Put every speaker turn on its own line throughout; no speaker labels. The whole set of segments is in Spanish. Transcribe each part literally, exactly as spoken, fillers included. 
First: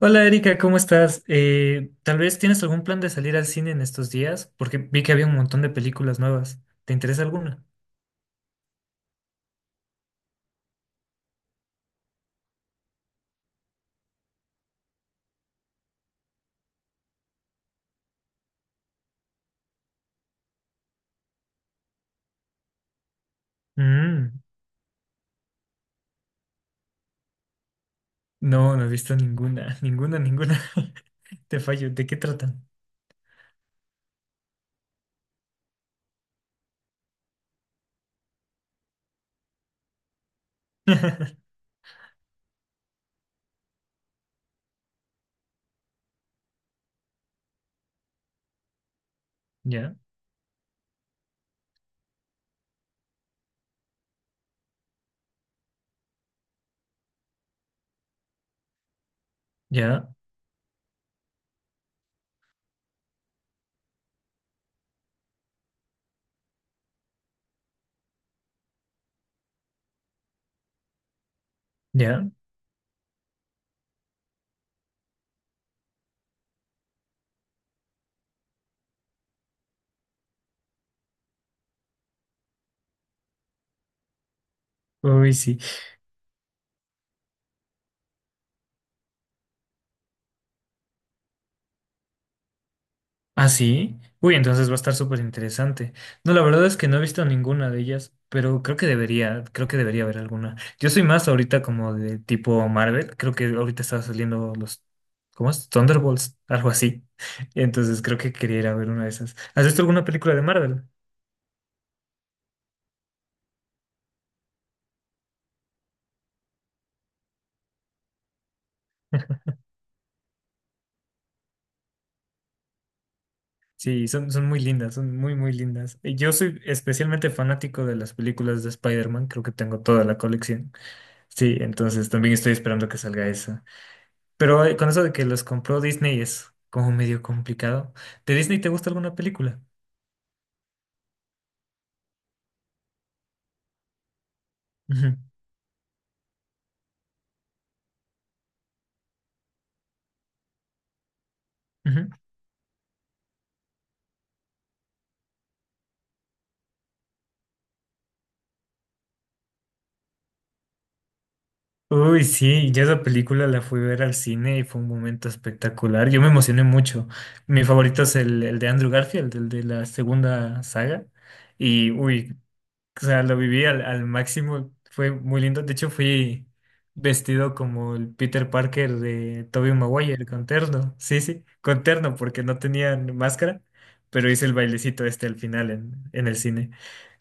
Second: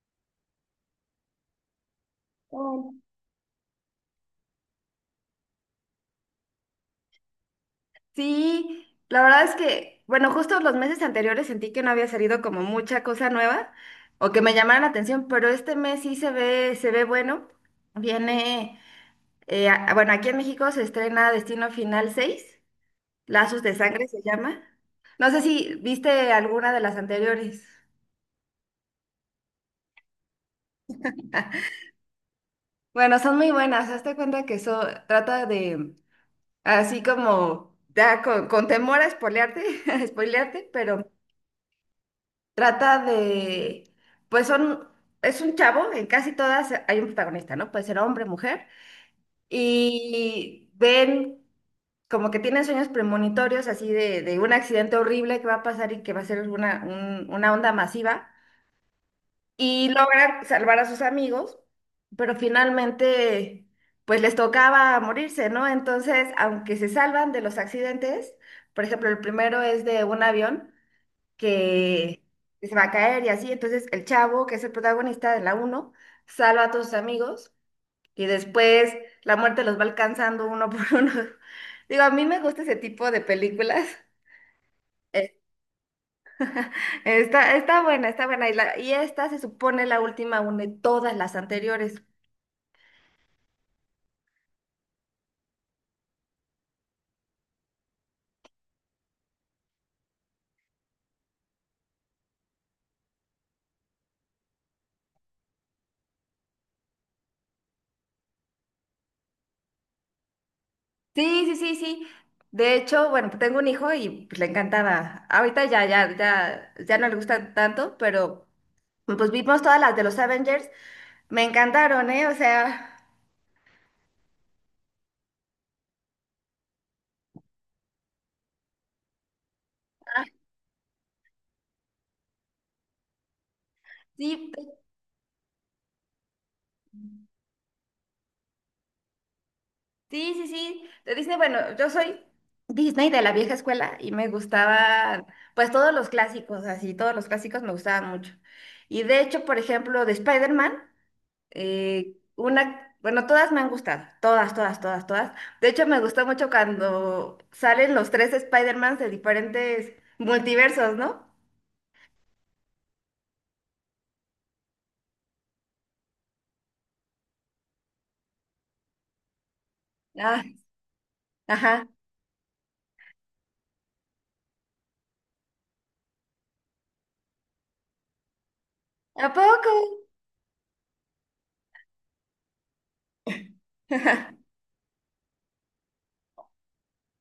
Hola Erika, ¿cómo estás? Eh, tal vez tienes algún
Oh.
plan de salir al cine en estos días, porque vi que había un montón de películas nuevas. ¿Te interesa alguna?
Sí, la verdad es que, bueno, justo los meses anteriores sentí que no había salido como mucha cosa nueva o que me llamara la atención, pero este mes sí se ve, se ve bueno. Viene, eh, a- bueno, aquí en México se estrena Destino Final seis, Lazos de Sangre se
Mm,
llama. No sé si viste alguna de las anteriores.
no, no he visto ninguna, ninguna, ninguna. Te fallo, ¿de qué tratan?
Bueno, son muy buenas. Hazte cuenta que eso trata de, así como, ya con, con temor a spoilearte, a spoilearte, pero trata de, pues son, es un chavo, en casi todas hay un protagonista, ¿no? Puede ser hombre, mujer,
Ya,
y ven como que tienen sueños premonitorios así de, de un accidente horrible que va a pasar y que va a ser una, un- una onda masiva, y
ya,
logran salvar a sus amigos, pero finalmente, pues les tocaba morirse, ¿no? Entonces, aunque se salvan de los accidentes, por ejemplo, el primero es de un avión que
ya.
que se va a caer y así. Entonces el chavo, que es el protagonista de la uno, salva a todos sus amigos y después la muerte los va alcanzando uno por uno. Digo, a mí me gusta ese tipo de películas. Eh,
Uy, sí.
Está, está buena, está buena. Y, la- y esta se supone la última une todas las anteriores.
Ah, sí. Uy, entonces va a estar súper interesante. No, la verdad es que no he visto ninguna de ellas, pero creo que debería, creo que debería haber alguna. Yo soy más ahorita como de tipo Marvel, creo que ahorita estaba saliendo los, ¿cómo es? Thunderbolts, algo así. Entonces creo que quería ir a ver una de esas. ¿Has visto alguna película de Marvel?
Sí, sí, sí, sí. De hecho, bueno, pues tengo un hijo y pues, le encantaba. Ahorita ya, ya, ya, ya no le gusta tanto, pero pues vimos todas las de los Avengers. Me encantaron, ¿eh? O sea,
Sí, son, son muy lindas, son muy, muy lindas. Y Yo soy especialmente fanático de las películas de Spider-Man, creo que tengo toda la colección. Sí, entonces también estoy esperando que salga esa.
sí,
Pero eh, con eso de que los compró Disney es como medio complicado. ¿De Disney te gusta alguna película?
sí, sí, sí. De Disney, bueno, yo soy Disney de la vieja escuela y me
Ujú,
gustaban, pues todos los clásicos, así, todos los clásicos me gustaban mucho. Y de hecho, por ejemplo, de Spider-Man.
ujú.
Eh, una, bueno, todas me han gustado, todas, todas, todas, todas. De hecho, me gustó mucho cuando salen los tres Spider-Mans de diferentes multiversos, ¿no?
Uy, sí, yo esa película la fui a ver al cine y fue un momento espectacular. Yo me emocioné mucho. Mi favorito es el, el de Andrew Garfield, el de la
Ah,
segunda saga.
ajá.
Y uy, O sea, lo viví al, al máximo, fue muy lindo. De hecho, fui vestido como el Peter Parker
¿A
de Tobey
poco?
Maguire, con terno. Sí, sí, con terno, porque no tenían máscara, pero hice el bailecito este al final en, en el cine.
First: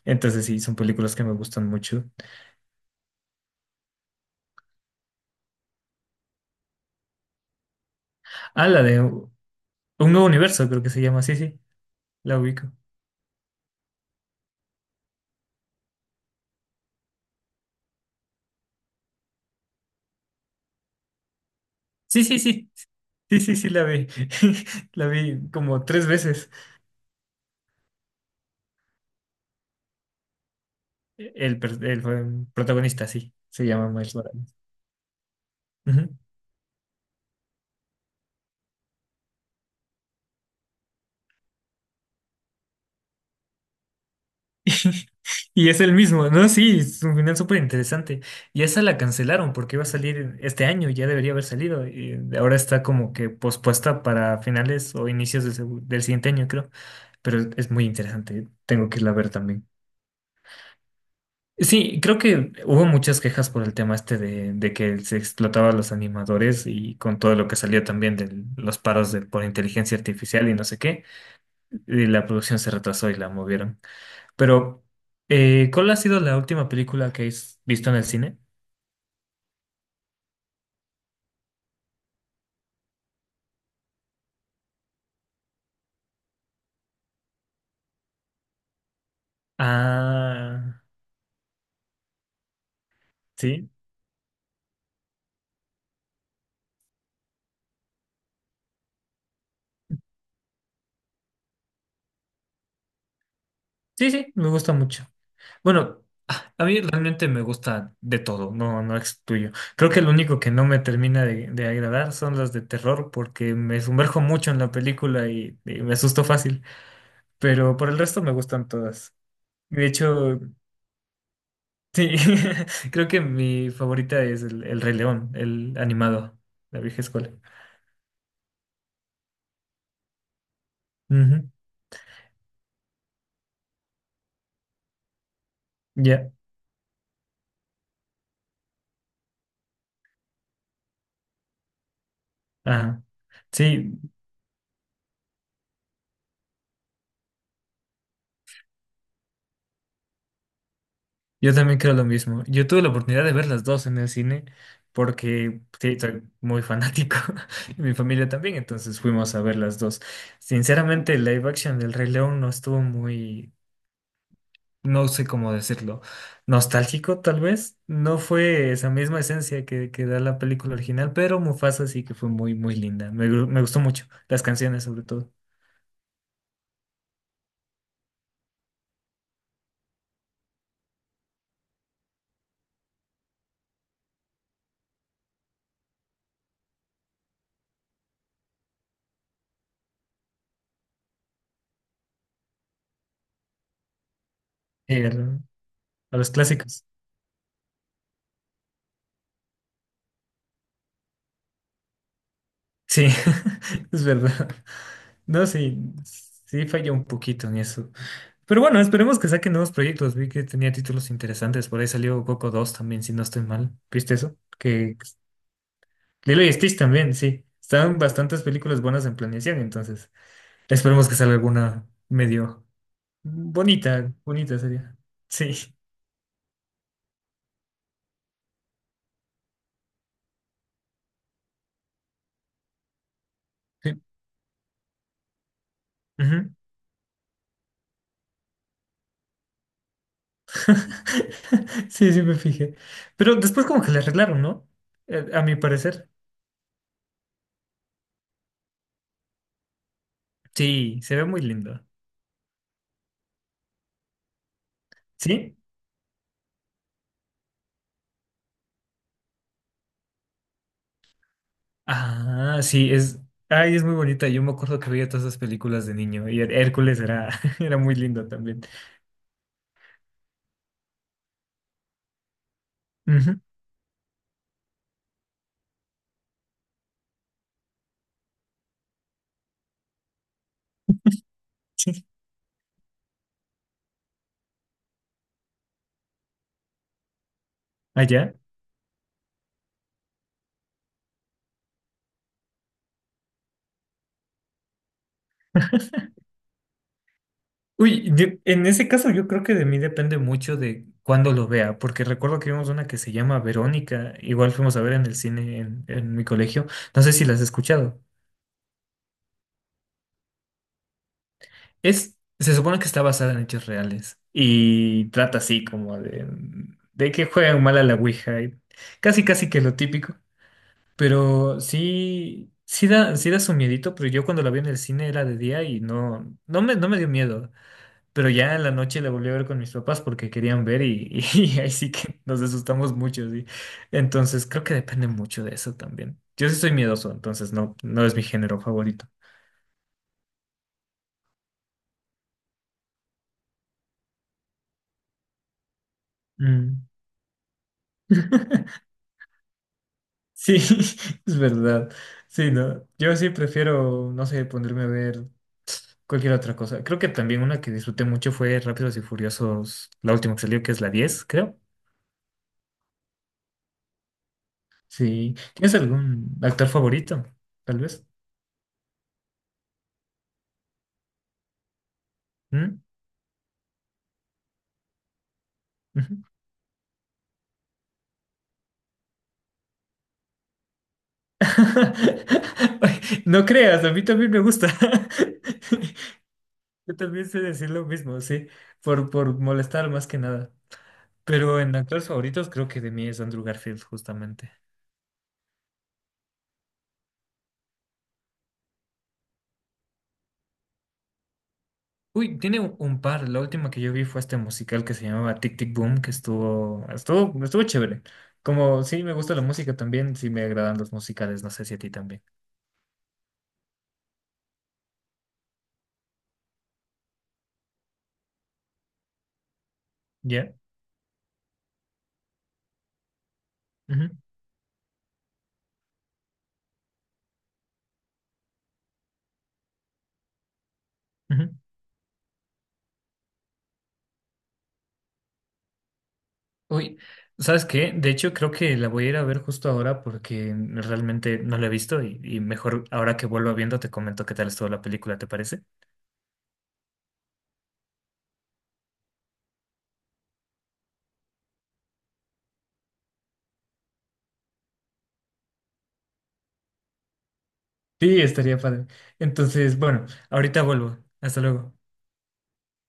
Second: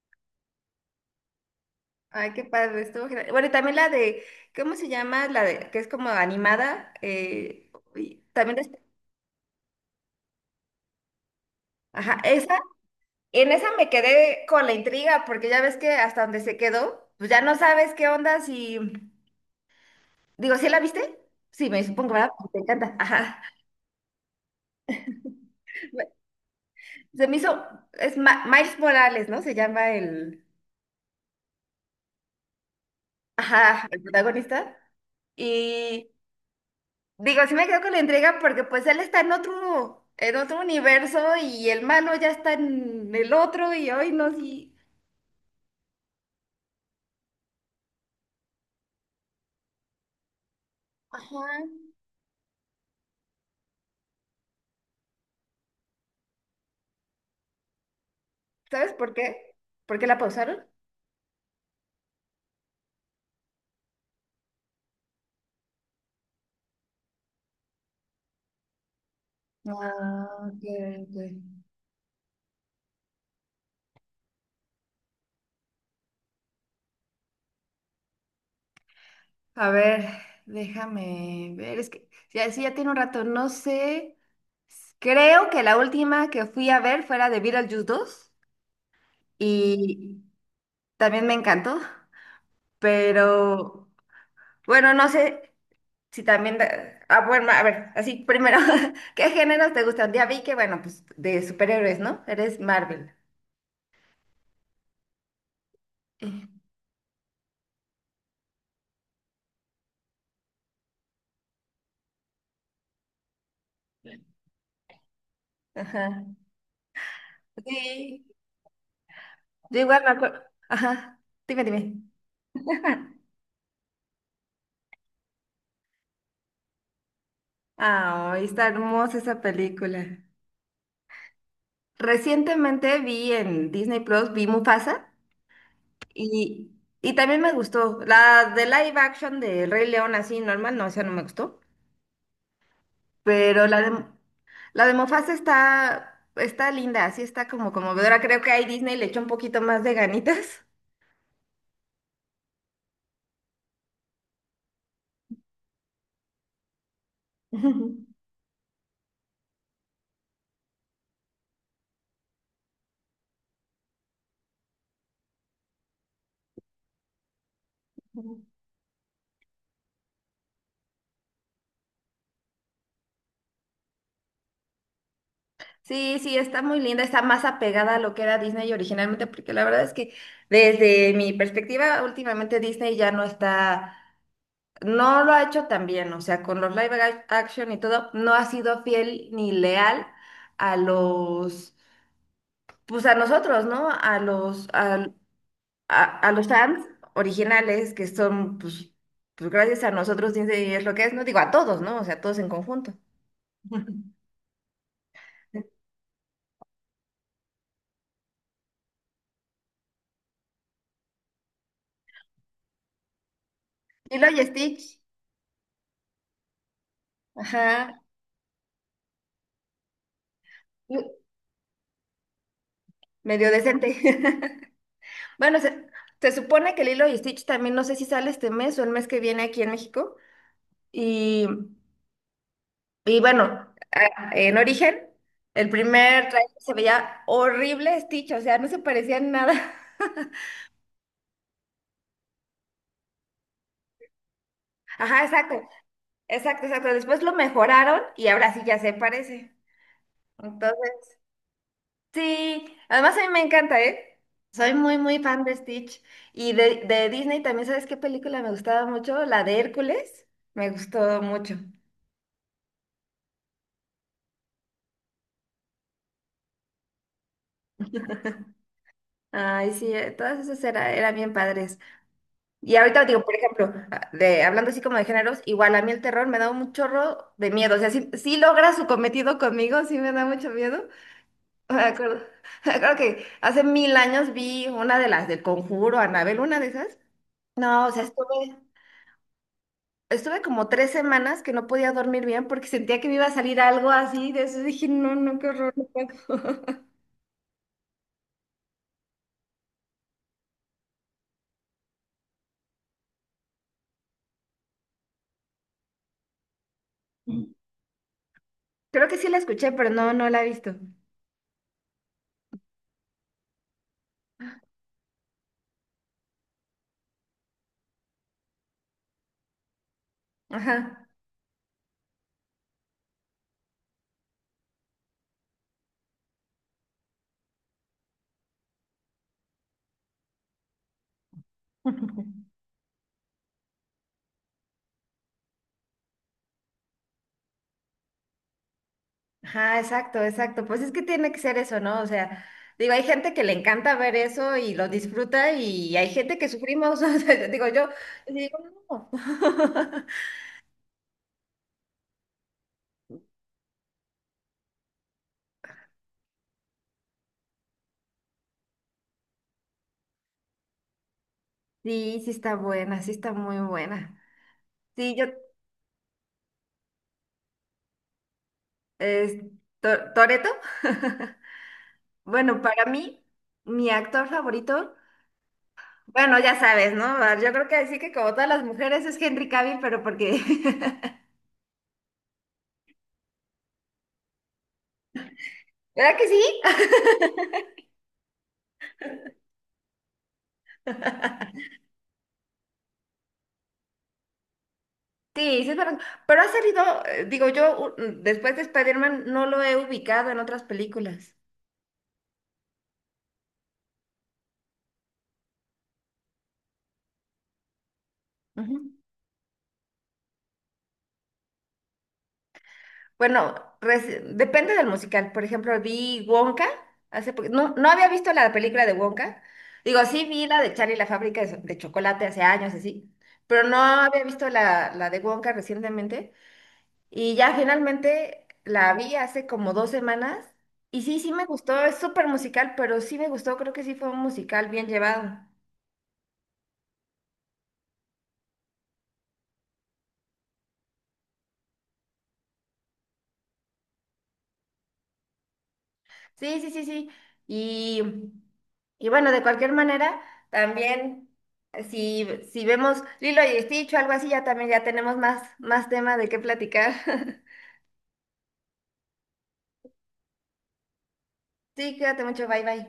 Entonces, sí, son películas que me gustan mucho.
Ay, qué padre, estuvo genial. Bueno, y también la de, ¿cómo se llama? La de, que es como animada. Eh, y también,
Ah,
es-
la de Un Nuevo Universo, creo que se llama. Sí, sí,
ajá,
la
esa,
ubico.
en esa me quedé con la intriga, porque ya ves que hasta donde se quedó, pues ya no sabes qué onda si... Digo, ¿sí la viste? Sí, me supongo,
Sí,
¿verdad?
sí,
Te
sí,
encanta.
sí,
Ajá.
sí, sí, la vi. La vi como tres
Bueno,
veces.
se me hizo, es Ma- Miles Morales, ¿no? Se llama el,
El, per- el protagonista, sí, se
ajá,
llama
el
Miles Morales.
protagonista. Y
Ujú.
digo, sí me quedo con la entrega porque pues él está en otro, en otro universo y el malo ya está en el otro y hoy no, sí.
Y es el mismo, ¿no? Sí, es un final súper interesante. Y esa la cancelaron porque iba a salir este año, ya debería haber
Ajá.
salido. Y ahora está como que pospuesta para finales o inicios del, segu- del siguiente año, creo. Pero es es muy interesante, tengo
¿Sabes
que irla
por
a ver
qué?
también.
¿Por qué la pausaron?
Sí, creo que hubo muchas quejas por el tema este de, de que se explotaba a los animadores y con todo lo que salió también de los paros de, por inteligencia
Ah,
artificial y
ok,
no sé qué,
ok.
y la producción se retrasó y la movieron. Pero, eh, ¿cuál ha sido la última película que has visto en el cine?
A ver, déjame ver, es que ya, sí, ya tiene un rato, no sé. Creo que la última que fui a ver fue la de Beetlejuice dos y
Ah,
también me encantó,
sí.
pero bueno, no sé si también... da- Ah, bueno, a ver, así primero, ¿qué géneros te gustan? Ya vi que, bueno, pues de superhéroes, ¿no? Eres Marvel.
Sí, sí, me gusta mucho. Bueno,
Eh,
ah, a mí realmente me gusta de todo, no, no excluyo. Creo que lo único que no me termina de, de agradar son las de terror, porque me sumerjo mucho en la película y, y me asusto
Ajá.
fácil. Pero por el resto
Sí,
me gustan todas.
yo
De
igual me
hecho,
acuerdo. Ajá, dime, dime.
sí, creo que mi favorita es el, el Rey León, el animado, la vieja escuela.
Ay, está hermosa esa película.
Ujú.
Recientemente vi en Disney Plus, vi Mufasa.
Ya.
Y, y también me gustó. La de live action de Rey León, así normal, no, esa no me gustó.
Ajá.
Pero la
Sí,
de, la de Mufasa está, está linda, así está como conmovedora. Creo que ahí Disney le echó un poquito más de ganitas.
yo también creo lo mismo. Yo tuve la oportunidad de ver las dos en el cine porque sí, soy muy fanático y mi familia también, entonces fuimos a ver las dos. Sinceramente, el live action del Rey León no estuvo muy, no sé cómo decirlo, nostálgico tal vez. No fue esa misma esencia que, que da la película original, pero Mufasa sí que fue muy, muy linda. Me, gu- me gustó mucho, las canciones sobre todo.
Sí, sí, está muy linda, está más apegada a lo que era Disney originalmente, porque la verdad es que desde mi perspectiva, últimamente Disney ya no está, no lo ha hecho tan bien, o sea, con los live ac- action y todo, no ha sido fiel ni leal a los, pues a nosotros, ¿no? A los, al-
Eh, a
a, a
los
los fans
clásicos.
originales que son, pues, pues gracias a nosotros Disney es lo que es, no digo a todos, ¿no? O sea, todos en conjunto.
Sí, es verdad. No, sí, sí falló un poquito en eso. Pero bueno, esperemos que saquen nuevos proyectos. Vi que tenía títulos interesantes. Por ahí salió Coco dos también, si no estoy mal. ¿Viste
Lilo
eso?
y
Que
Stitch,
Lilo y Stitch también, sí. Estaban
ajá,
bastantes películas buenas en planeación, entonces esperemos que salga alguna medio
medio decente.
bonita, bonita sería. Sí.
Bueno, se, se supone que Lilo y Stitch también, no sé si sale este mes o el mes que viene aquí en México. Y, y bueno,
Sí.
a- en origen, el primer trailer
Ujú.
se veía horrible Stitch, o sea, no se parecía en nada.
Sí, sí me fijé. Pero después como que le arreglaron, ¿no?
Ajá,
Eh, A mi
exacto.
parecer.
Exacto, exacto. Después lo mejoraron y ahora sí ya se parece. Entonces,
Sí, se ve muy lindo.
sí, además a mí me encanta, ¿eh? Soy muy, muy fan de
¿Sí?
Stitch. Y de, de Disney también, ¿sabes qué película me gustaba mucho? La de Hércules. Me gustó mucho.
Ah, sí, es, ay, es muy bonita. Yo me acuerdo que veía todas esas películas de niño y Her- Hércules era, era muy lindo también.
Ay, sí, eh, todas esas era- eran bien padres. Y ahorita digo, por
Ujú,
ejemplo, ah, de, hablando así como de géneros, igual a mí el terror me da un chorro de miedo. O sea, sí, sí logra su cometido conmigo, sí me da mucho miedo. Me
sí.
acuerdo, me acuerdo que hace mil años vi una de las del Conjuro, Anabel, una de esas. No, o sea,
Allá.
estuve, estuve como tres semanas que no podía dormir bien porque sentía que me iba a salir algo así. De eso dije, no, no, qué horror.
Uy, de- en ese caso yo creo que de mí depende mucho de cuándo lo vea, porque recuerdo que vimos una que se llama Verónica, igual fuimos a ver en el cine en, en mi colegio. No sé si la has escuchado.
Creo que sí la escuché, pero no, no la he visto.
Es, se supone que está basada en hechos reales y trata así como de, de que juegan mal a la Ouija y casi casi que lo típico.
Ajá.
Pero sí, sí da, sí da su miedito, pero yo cuando la vi en el cine era de día y no, no me, no me dio miedo. Pero ya en la noche la volví a ver con mis papás porque querían ver y, y ahí sí que nos asustamos mucho, sí. Entonces creo que depende mucho de eso también. Yo sí soy miedoso, entonces no, no es mi género favorito.
Ajá, exacto, exacto. Pues es que tiene que ser eso, ¿no? O sea, digo, hay gente que le encanta ver eso y lo disfruta y hay gente que
Mm.
sufrimos. O sea, digo, yo digo, no.
Sí, es verdad. Sí, no. Yo sí prefiero, no sé, ponerme a ver cualquier otra cosa. Creo que también una que disfruté mucho fue Rápidos y Furiosos, la última que salió, que es la diez creo.
Sí, sí está buena, sí está muy buena. Sí, yo,
Sí. ¿Tienes algún actor favorito? Tal vez.
es, To- Toretto. Bueno,
¿Mm?
para mí, mi actor favorito,
Ujú.
bueno, ya sabes, ¿no? Ah, Yo creo que decir que como todas las mujeres es Henry Cavill, pero porque...
Ay, no creas, a mí también me gusta.
¿Verdad que sí?
Yo también sé decir lo mismo, sí, por, por molestar más que nada. Pero en actores favoritos creo que de mí es Andrew Garfield, justamente.
Sí, sí es verdad. Pero ha salido, eh, digo, yo u- después de Spider-Man no lo he ubicado en otras películas.
Uy, tiene un un par. La última que yo vi fue este musical que se llamaba Tic Tic Boom, que estuvo, estuvo, estuvo chévere. Como sí me gusta la música también, sí me agradan los musicales, no sé si a ti también.
Bueno, reci- depende del musical. Por ejemplo, vi Wonka hace poqu- no, no había visto la película de Wonka. Digo, sí vi
¿Ya?
la de Charlie y la fábrica de, so- de chocolate hace años, así. Pero no
Ujú,
había visto la, la de Wonka recientemente. Y ya finalmente la vi hace como dos semanas. Y sí, sí me
ujú.
gustó. Es súper musical, pero sí me gustó. Creo que sí fue un musical bien llevado.
Uy, ¿sabes qué? De hecho, creo que la voy a ir a ver justo ahora porque realmente no la he visto y, y mejor ahora que vuelvo viendo te comento qué tal estuvo la película, ¿te parece?
Sí, sí, sí, sí. Y, y bueno, de cualquier manera, también eh, si, si vemos Lilo y Stitch o algo así, ya también ya tenemos más, más tema de qué platicar.
Sí, estaría padre. Entonces, bueno, ahorita vuelvo. Hasta luego.
Sí, cuídate mucho, bye bye.